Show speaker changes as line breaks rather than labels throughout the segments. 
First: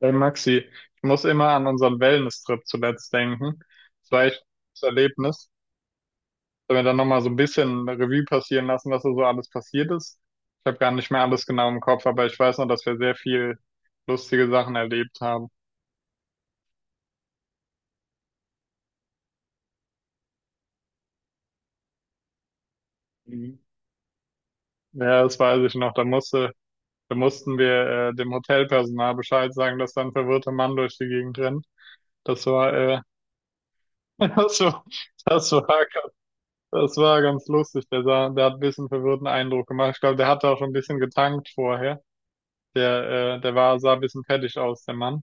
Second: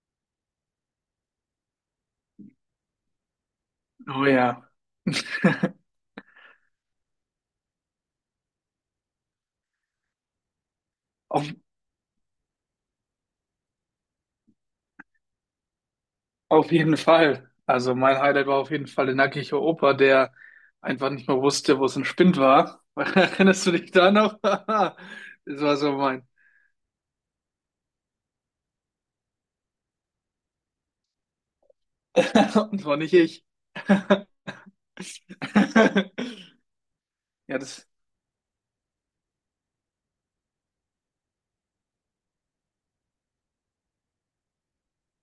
Hey Maxi, ich muss immer an unseren Wellness-Trip zuletzt denken. Das war
Oh
echt ein
ja,
gutes Erlebnis. Sollen wir dann nochmal so ein bisschen Revue passieren lassen, was da so alles passiert ist? Ich habe gar nicht mehr alles
auf,
genau im Kopf, aber ich weiß noch, dass wir sehr viel lustige Sachen erlebt haben.
auf jeden Fall. Also mein Highlight war auf jeden Fall der nackige Opa, der einfach nicht mehr wusste, wo es ein Spind war.
Mhm.
Erinnerst du dich da noch?
Ja, das weiß
Das
ich
war
noch.
so
Da
mein.
musste, da mussten wir dem Hotelpersonal Bescheid sagen, dass da ein verwirrter Mann durch die Gegend rennt. Das war,
Und war nicht ich.
das war, das war Das war ganz
Ja, das
lustig. Der sah, der hat ein bisschen verwirrten Eindruck gemacht. Ich glaube, der hatte auch schon ein bisschen getankt vorher. Der sah ein bisschen fertig aus, der Mann.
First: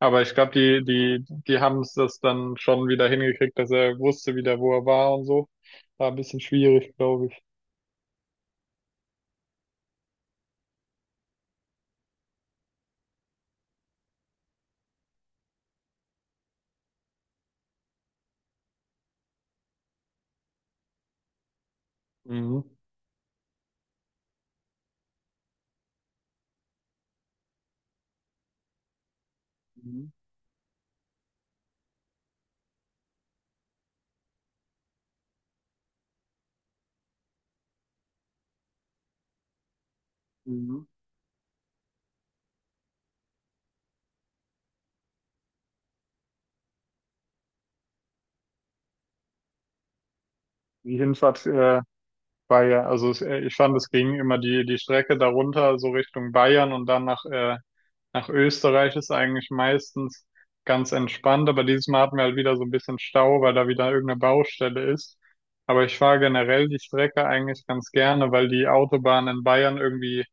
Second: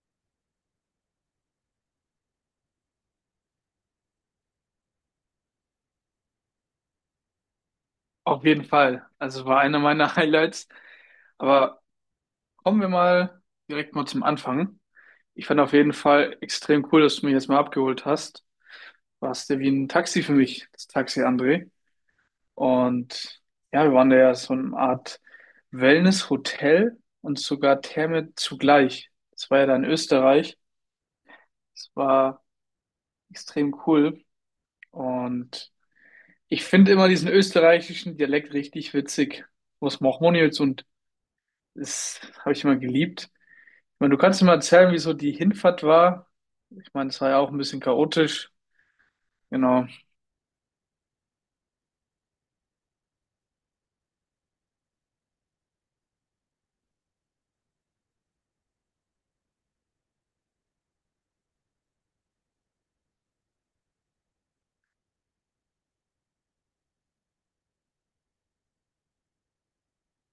Aber ich glaube, die haben es das dann schon wieder hingekriegt, dass er wusste wieder, wo er war und so. War ein bisschen schwierig, glaube ich.
auf jeden Fall. Also war einer meiner Highlights. Aber kommen wir mal direkt mal zum Anfang. Ich fand auf jeden Fall extrem cool, dass du mich jetzt mal abgeholt hast. Warst du wie ein Taxi für mich, das Taxi, André.
Mhm.
Und ja, wir waren da ja so eine Art Wellness-Hotel und sogar Therme zugleich. Das war ja da in
Mhm.
Österreich. Das war extrem cool. Und ich finde immer diesen österreichischen Dialekt richtig witzig. Was macht man jetzt?
Mhm.
Und das habe ich immer geliebt. Ich meine, du kannst mir mal erzählen, wie so die Hinfahrt war. Ich meine, es war ja auch ein bisschen chaotisch. Genau.
Die Hinfahrt, war ja, also es, ich fand, es ging immer die Strecke darunter, so Richtung Bayern und dann nach Österreich ist eigentlich meistens ganz entspannt, aber dieses Mal hatten wir halt wieder so ein bisschen Stau, weil da wieder irgendeine Baustelle ist. Aber ich fahre generell die Strecke eigentlich ganz gerne, weil die Autobahnen in Bayern irgendwie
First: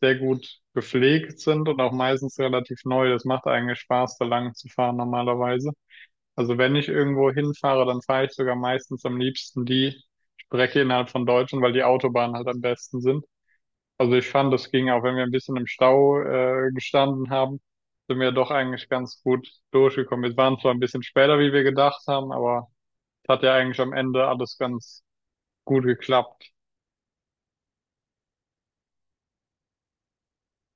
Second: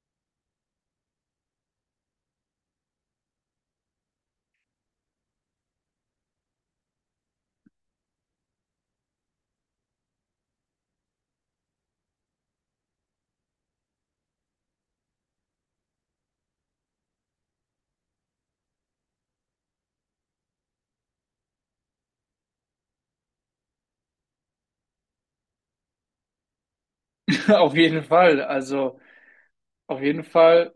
sehr gut gepflegt sind und auch meistens relativ neu. Das macht eigentlich Spaß, da lang zu fahren normalerweise. Also wenn ich irgendwo hinfahre, dann fahre ich sogar meistens am liebsten die Strecke innerhalb von Deutschland, weil die Autobahnen halt am besten sind. Also ich fand, das ging auch, wenn wir ein bisschen im Stau gestanden haben, sind wir doch eigentlich ganz gut durchgekommen. Wir waren zwar ein bisschen später, wie wir gedacht haben, aber es hat ja eigentlich am Ende alles ganz gut geklappt.
Auf jeden Fall. Also, auf jeden Fall,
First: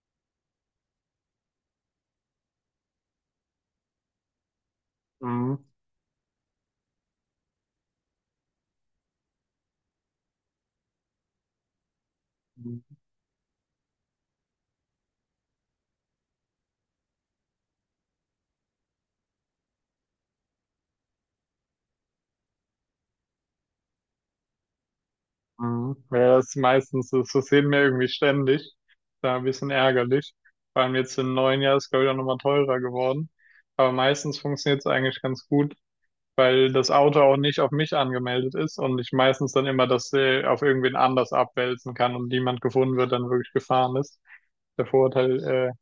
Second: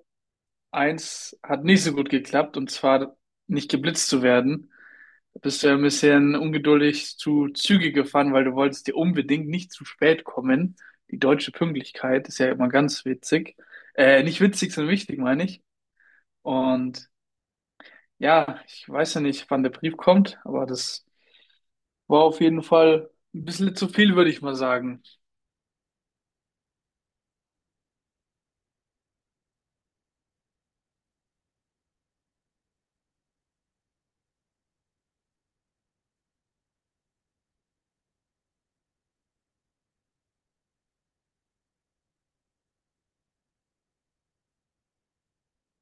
eins hat nicht so gut geklappt, und zwar nicht geblitzt zu werden. Da bist
Mhm.
du ja ein bisschen ungeduldig zu Züge gefahren, weil du wolltest dir unbedingt nicht zu spät kommen. Die deutsche Pünktlichkeit ist ja immer ganz witzig. Nicht witzig, sondern wichtig, meine ich. Und ja, ich weiß ja nicht, wann der Brief kommt, aber das war auf jeden Fall ein bisschen zu viel, würde ich mal sagen.
Mhm. Ja, das ist meistens, das sehen wir irgendwie ständig. Da ein bisschen ärgerlich. Vor allem jetzt im neuen Jahr ist, glaube ich, auch nochmal teurer geworden. Aber meistens funktioniert es eigentlich ganz gut, weil das Auto auch nicht auf mich angemeldet ist und ich meistens dann immer das auf irgendwen anders abwälzen kann und niemand gefunden wird, dann wirklich gefahren ist. Der Vorteil,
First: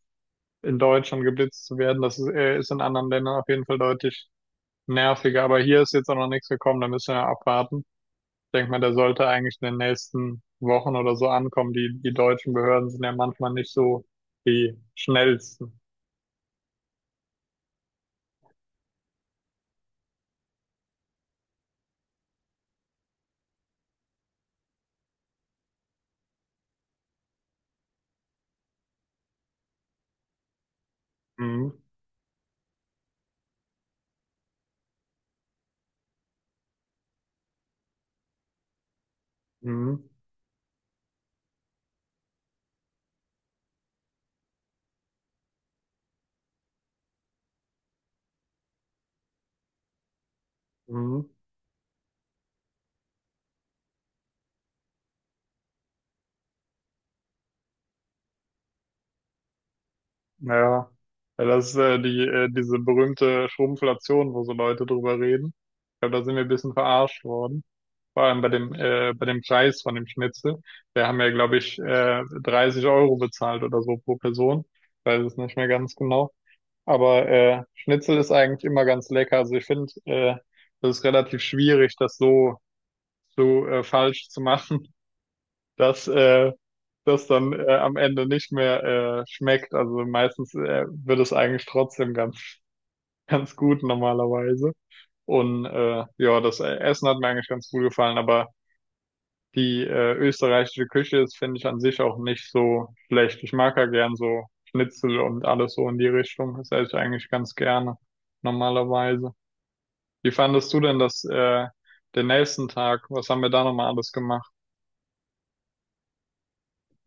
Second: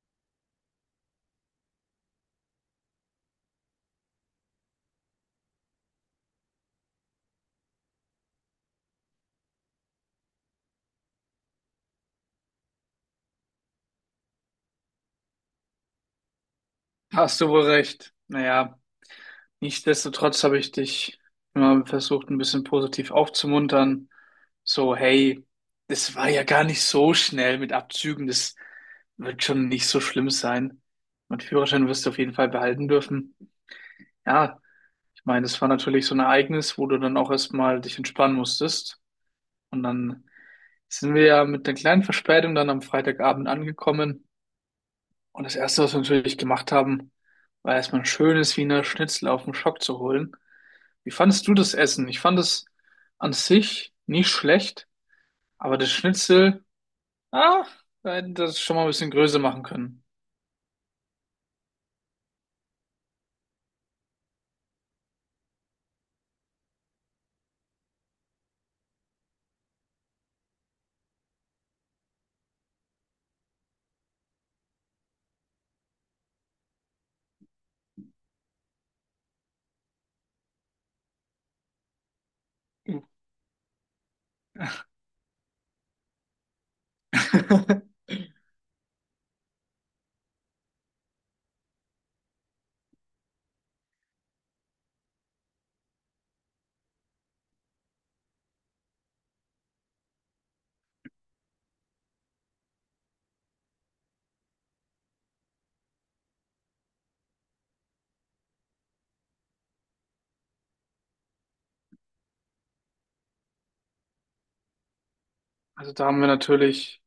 in Deutschland geblitzt zu werden, das ist in anderen Ländern auf jeden Fall deutlich nerviger. Aber hier ist jetzt auch noch nichts gekommen, da müssen wir abwarten. Ich denke mal, der sollte eigentlich in den nächsten Wochen oder so ankommen. Die deutschen Behörden sind ja manchmal nicht so die schnellsten.
Hast du wohl recht. Naja. Nichtsdestotrotz habe ich dich immer versucht, ein bisschen positiv aufzumuntern. So, hey, das war ja gar nicht so schnell mit Abzügen. Das wird schon nicht so schlimm sein. Mein
Mhm.
Führerschein wirst du auf jeden Fall behalten dürfen. Ja, ich meine, das war natürlich so ein Ereignis, wo du dann auch erstmal dich entspannen musstest. Und
Mhm.
dann sind wir ja mit einer kleinen Verspätung dann am Freitagabend angekommen. Und das Erste, was wir natürlich gemacht haben, war erstmal ein schönes Wiener Schnitzel auf dem Schock zu holen. Wie
Mhm.
fandest du das Essen? Ich fand es an sich nicht schlecht, aber das Schnitzel, ah, da hätten wir das schon mal ein bisschen größer machen können.
Ja, Ja, das ist diese berühmte Schrumpflation, wo so Leute drüber reden. Ich glaube, da sind wir ein bisschen verarscht worden. Vor allem bei dem bei dem Preis von dem Schnitzel. Wir haben ja, glaube ich, 30 Euro bezahlt oder so pro Person. Ich weiß es nicht mehr ganz genau. Aber Schnitzel ist eigentlich immer ganz lecker. Also ich finde, das ist relativ schwierig, das so, so falsch zu machen, dass das dann am Ende nicht mehr schmeckt. Also meistens wird es eigentlich trotzdem ganz, ganz gut normalerweise. Und ja, das Essen hat mir eigentlich ganz gut gefallen, aber die österreichische Küche ist, finde ich, an sich auch nicht so schlecht. Ich mag ja gern so Schnitzel und alles so in die Richtung. Das esse ich eigentlich ganz gerne normalerweise. Wie fandest du denn das, den nächsten Tag? Was haben wir da nochmal alles gemacht?
Also da haben wir natürlich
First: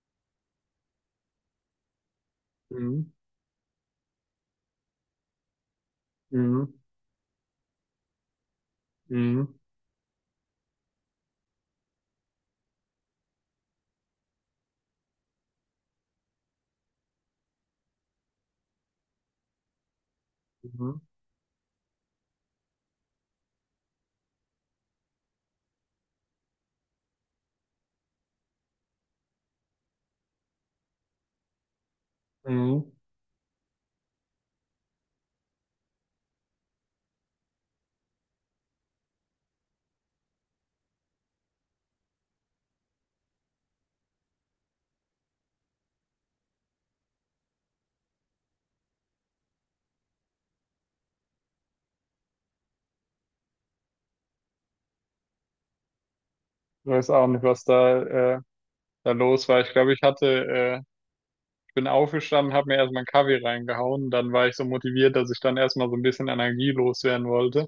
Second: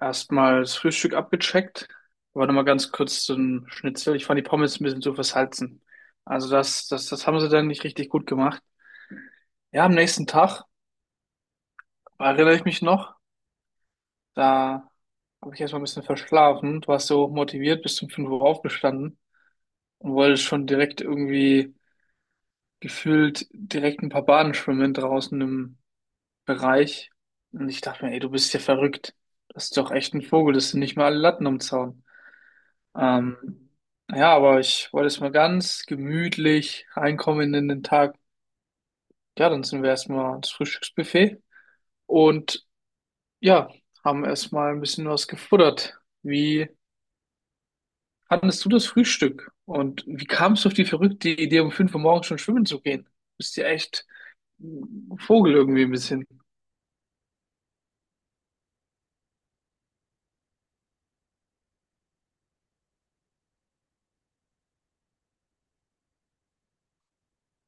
erstmal das Frühstück abgecheckt. Aber nochmal ganz
Mhm.
kurz zum Schnitzel. Ich fand die Pommes ein bisschen zu versalzen. Also
Mhm.
das haben sie dann nicht richtig gut gemacht.
Mhm.
Ja, am nächsten Tag, erinnere ich mich noch, da habe ich erstmal ein bisschen verschlafen. Du warst so motiviert, bis um 5 Uhr aufgestanden und wolltest schon
Mhm.
direkt irgendwie gefühlt direkt ein paar Bahnen schwimmen draußen im Bereich. Und ich dachte mir, ey, du bist ja verrückt. Das ist doch echt ein Vogel, das sind nicht mal alle Latten am Zaun.
Mhm.
Ähm, ja, aber ich wollte jetzt mal ganz gemütlich reinkommen in den Tag. Ja, dann sind wir erstmal ans Frühstücksbuffet und ja, haben erstmal ein bisschen was gefuttert. Wie fandest du das Frühstück? Und wie kamst du auf die verrückte Idee, um 5 Uhr morgens schon schwimmen zu gehen? Bist ja echt ein Vogel irgendwie ein bisschen.
Ich weiß auch nicht, was äh, da los war. Ich glaube, ich bin aufgestanden, habe mir erstmal einen Kaffee reingehauen. Dann war ich so motiviert, dass ich dann erstmal so ein bisschen Energie loswerden wollte.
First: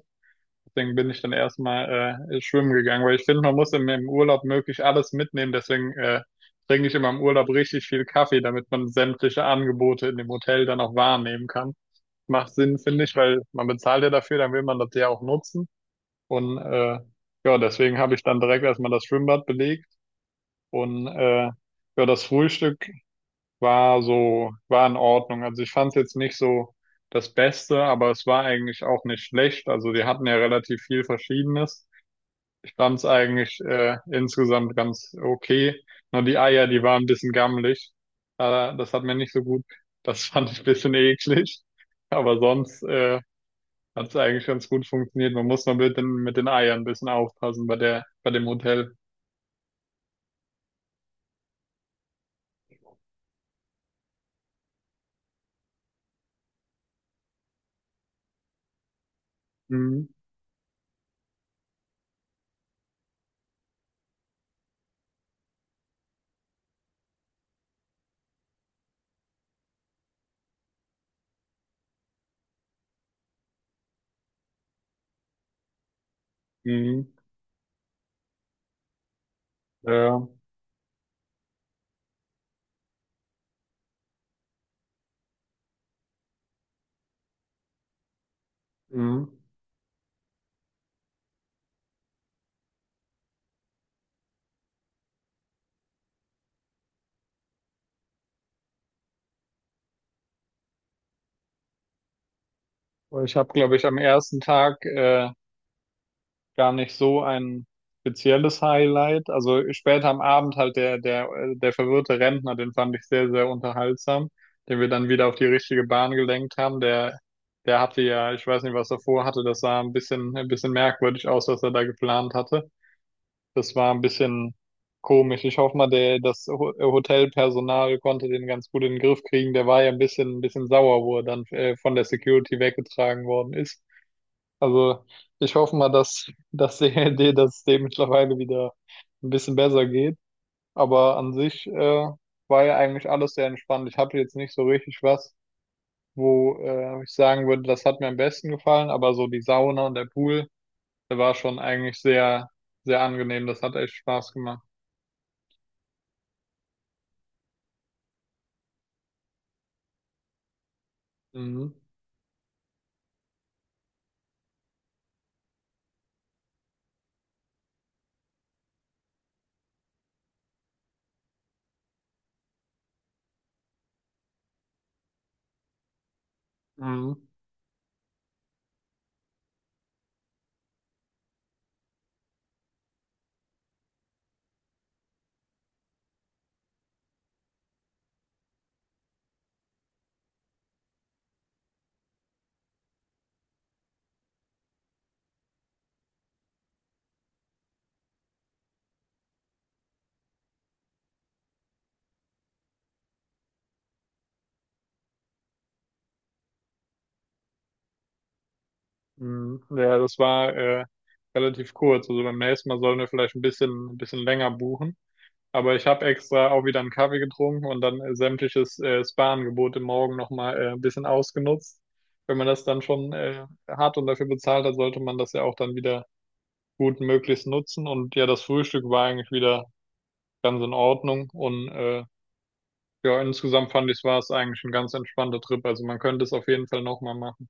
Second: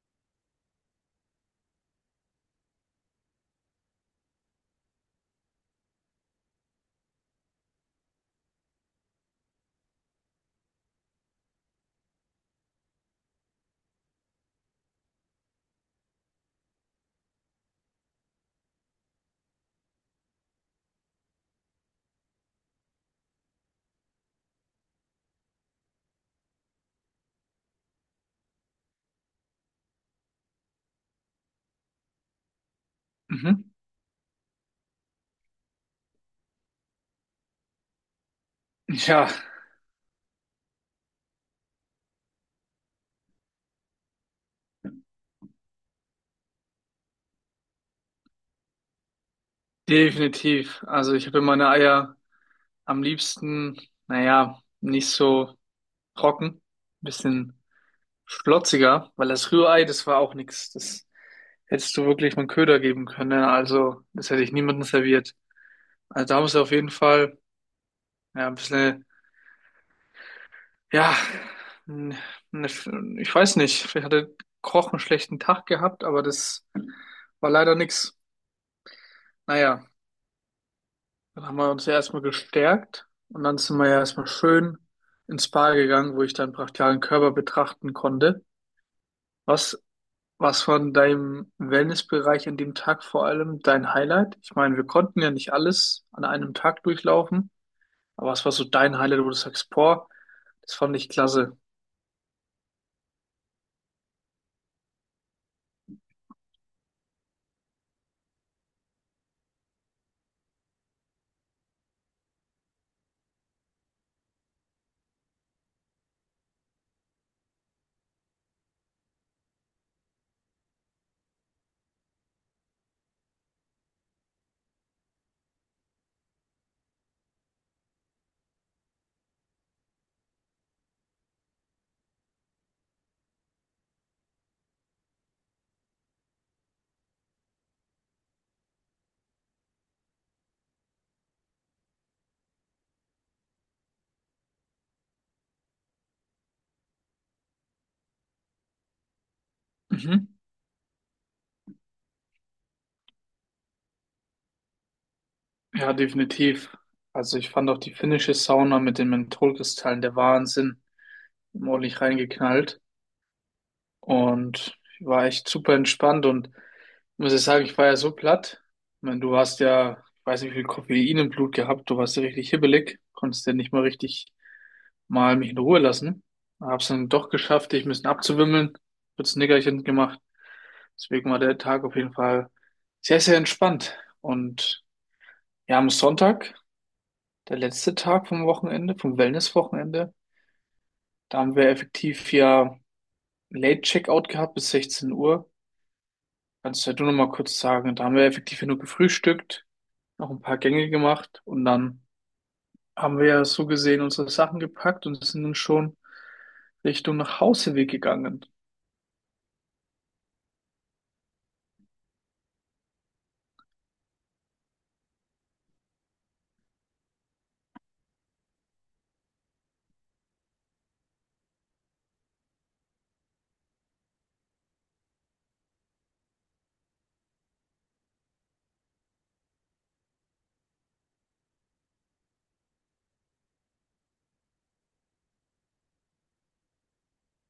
Deswegen bin ich dann erstmal schwimmen gegangen, weil ich finde, man muss im Urlaub möglich alles mitnehmen. Deswegen trinke ich immer im Urlaub richtig viel Kaffee, damit man sämtliche Angebote in dem Hotel dann auch wahrnehmen kann. Macht Sinn, finde ich, weil man bezahlt ja dafür, dann will man das ja auch nutzen. Und ja, deswegen habe ich dann direkt erstmal das Schwimmbad belegt. Und ja, das Frühstück war so, war in Ordnung. Also ich fand es jetzt nicht so das Beste, aber es war eigentlich auch nicht schlecht. Also die hatten ja relativ viel Verschiedenes. Ich fand es eigentlich
Mhm.
äh, insgesamt ganz okay. Nur die Eier, die waren ein bisschen gammelig. Das hat mir
Ja,
nicht so gut. Das fand ich ein bisschen eklig. Aber sonst hat es eigentlich ganz gut funktioniert. Man muss nur mit den Eiern ein bisschen aufpassen bei bei dem Hotel.
definitiv. Also ich habe meine Eier am liebsten, naja, nicht so trocken, bisschen schlotziger, weil das Rührei, das
Mhm.
war auch nichts. Das hättest du wirklich mit Köder geben können, ne? Also das hätte ich niemandem serviert. Also da musst du auf jeden Fall ja, ein bisschen, ja, n- ne, ich weiß nicht, vielleicht hat der Koch einen schlechten Tag gehabt, aber das
Mhm.
war leider nichts. Naja.
Ja.
Dann haben wir uns ja erstmal gestärkt und dann sind wir ja erstmal schön ins Spa gegangen, wo ich deinen brachialen Körper betrachten konnte.
Mhm.
Was, was von deinem Wellnessbereich an dem Tag vor allem dein Highlight? Ich meine, wir konnten ja nicht alles an einem Tag durchlaufen, aber was war so dein Highlight, wo du sagst, boah, das fand ich klasse.
Ich habe, glaube ich, am ersten Tag gar nicht so ein spezielles Highlight. Also später am Abend halt der verwirrte Rentner, den fand ich sehr, sehr unterhaltsam, den wir dann wieder auf die richtige Bahn gelenkt haben. Der hatte ja, ich weiß nicht, was er vorhatte, das sah ein bisschen merkwürdig aus, was er da geplant hatte. Das war ein bisschen komisch. Ich hoffe mal, das Hotelpersonal konnte den ganz gut in den Griff kriegen. Der war ja ein bisschen sauer, wo er dann von der Security weggetragen worden ist. Also ich hoffe mal, dass die Idee, dass es dem mittlerweile wieder ein bisschen besser geht. Aber an sich war ja eigentlich alles sehr entspannt. Ich hatte jetzt nicht so richtig was, wo ich sagen würde, das hat mir am besten gefallen. Aber so die Sauna und der
Mhm.
Pool, der war schon eigentlich sehr, sehr angenehm. Das hat echt Spaß gemacht.
Ja, definitiv. Also ich fand auch die finnische Sauna mit den Mentholkristallen der Wahnsinn.
Mhm.
Ordentlich reingeknallt, und war echt super entspannt und muss ich sagen, ich war ja so platt. Ich meine, du hast ja, ich weiß nicht, wie viel Koffein im Blut gehabt, du warst ja richtig hibbelig, konntest ja nicht mal richtig mal mich in Ruhe lassen. Hab's dann
Mhm.
doch geschafft, dich ein bisschen abzuwimmeln, kurz ein Nickerchen gemacht. Deswegen war der Tag auf jeden Fall sehr, sehr entspannt. Und ja, am Sonntag, der letzte Tag vom Wochenende, vom Wellness-Wochenende, da haben wir effektiv ja Late Checkout gehabt bis 16 Uhr. Kannst du ja du noch mal kurz sagen, da haben wir effektiv ja nur gefrühstückt, noch ein paar Gänge gemacht und dann haben wir ja so gesehen unsere Sachen gepackt und sind dann schon Richtung nach Hauseweg gegangen.
Mhm. Ja, das war relativ kurz. Also beim nächsten Mal sollen wir vielleicht ein bisschen länger buchen. Aber ich habe extra auch wieder einen Kaffee getrunken und dann sämtliches Spa-Angebot im Morgen nochmal ein bisschen ausgenutzt. Wenn man das dann schon hat und dafür bezahlt hat, sollte man das ja auch dann wieder gut möglichst nutzen. Und ja, das Frühstück war eigentlich wieder ganz in Ordnung. Und ja, insgesamt fand ich, war es eigentlich ein ganz entspannter Trip. Also man könnte es auf jeden Fall nochmal machen.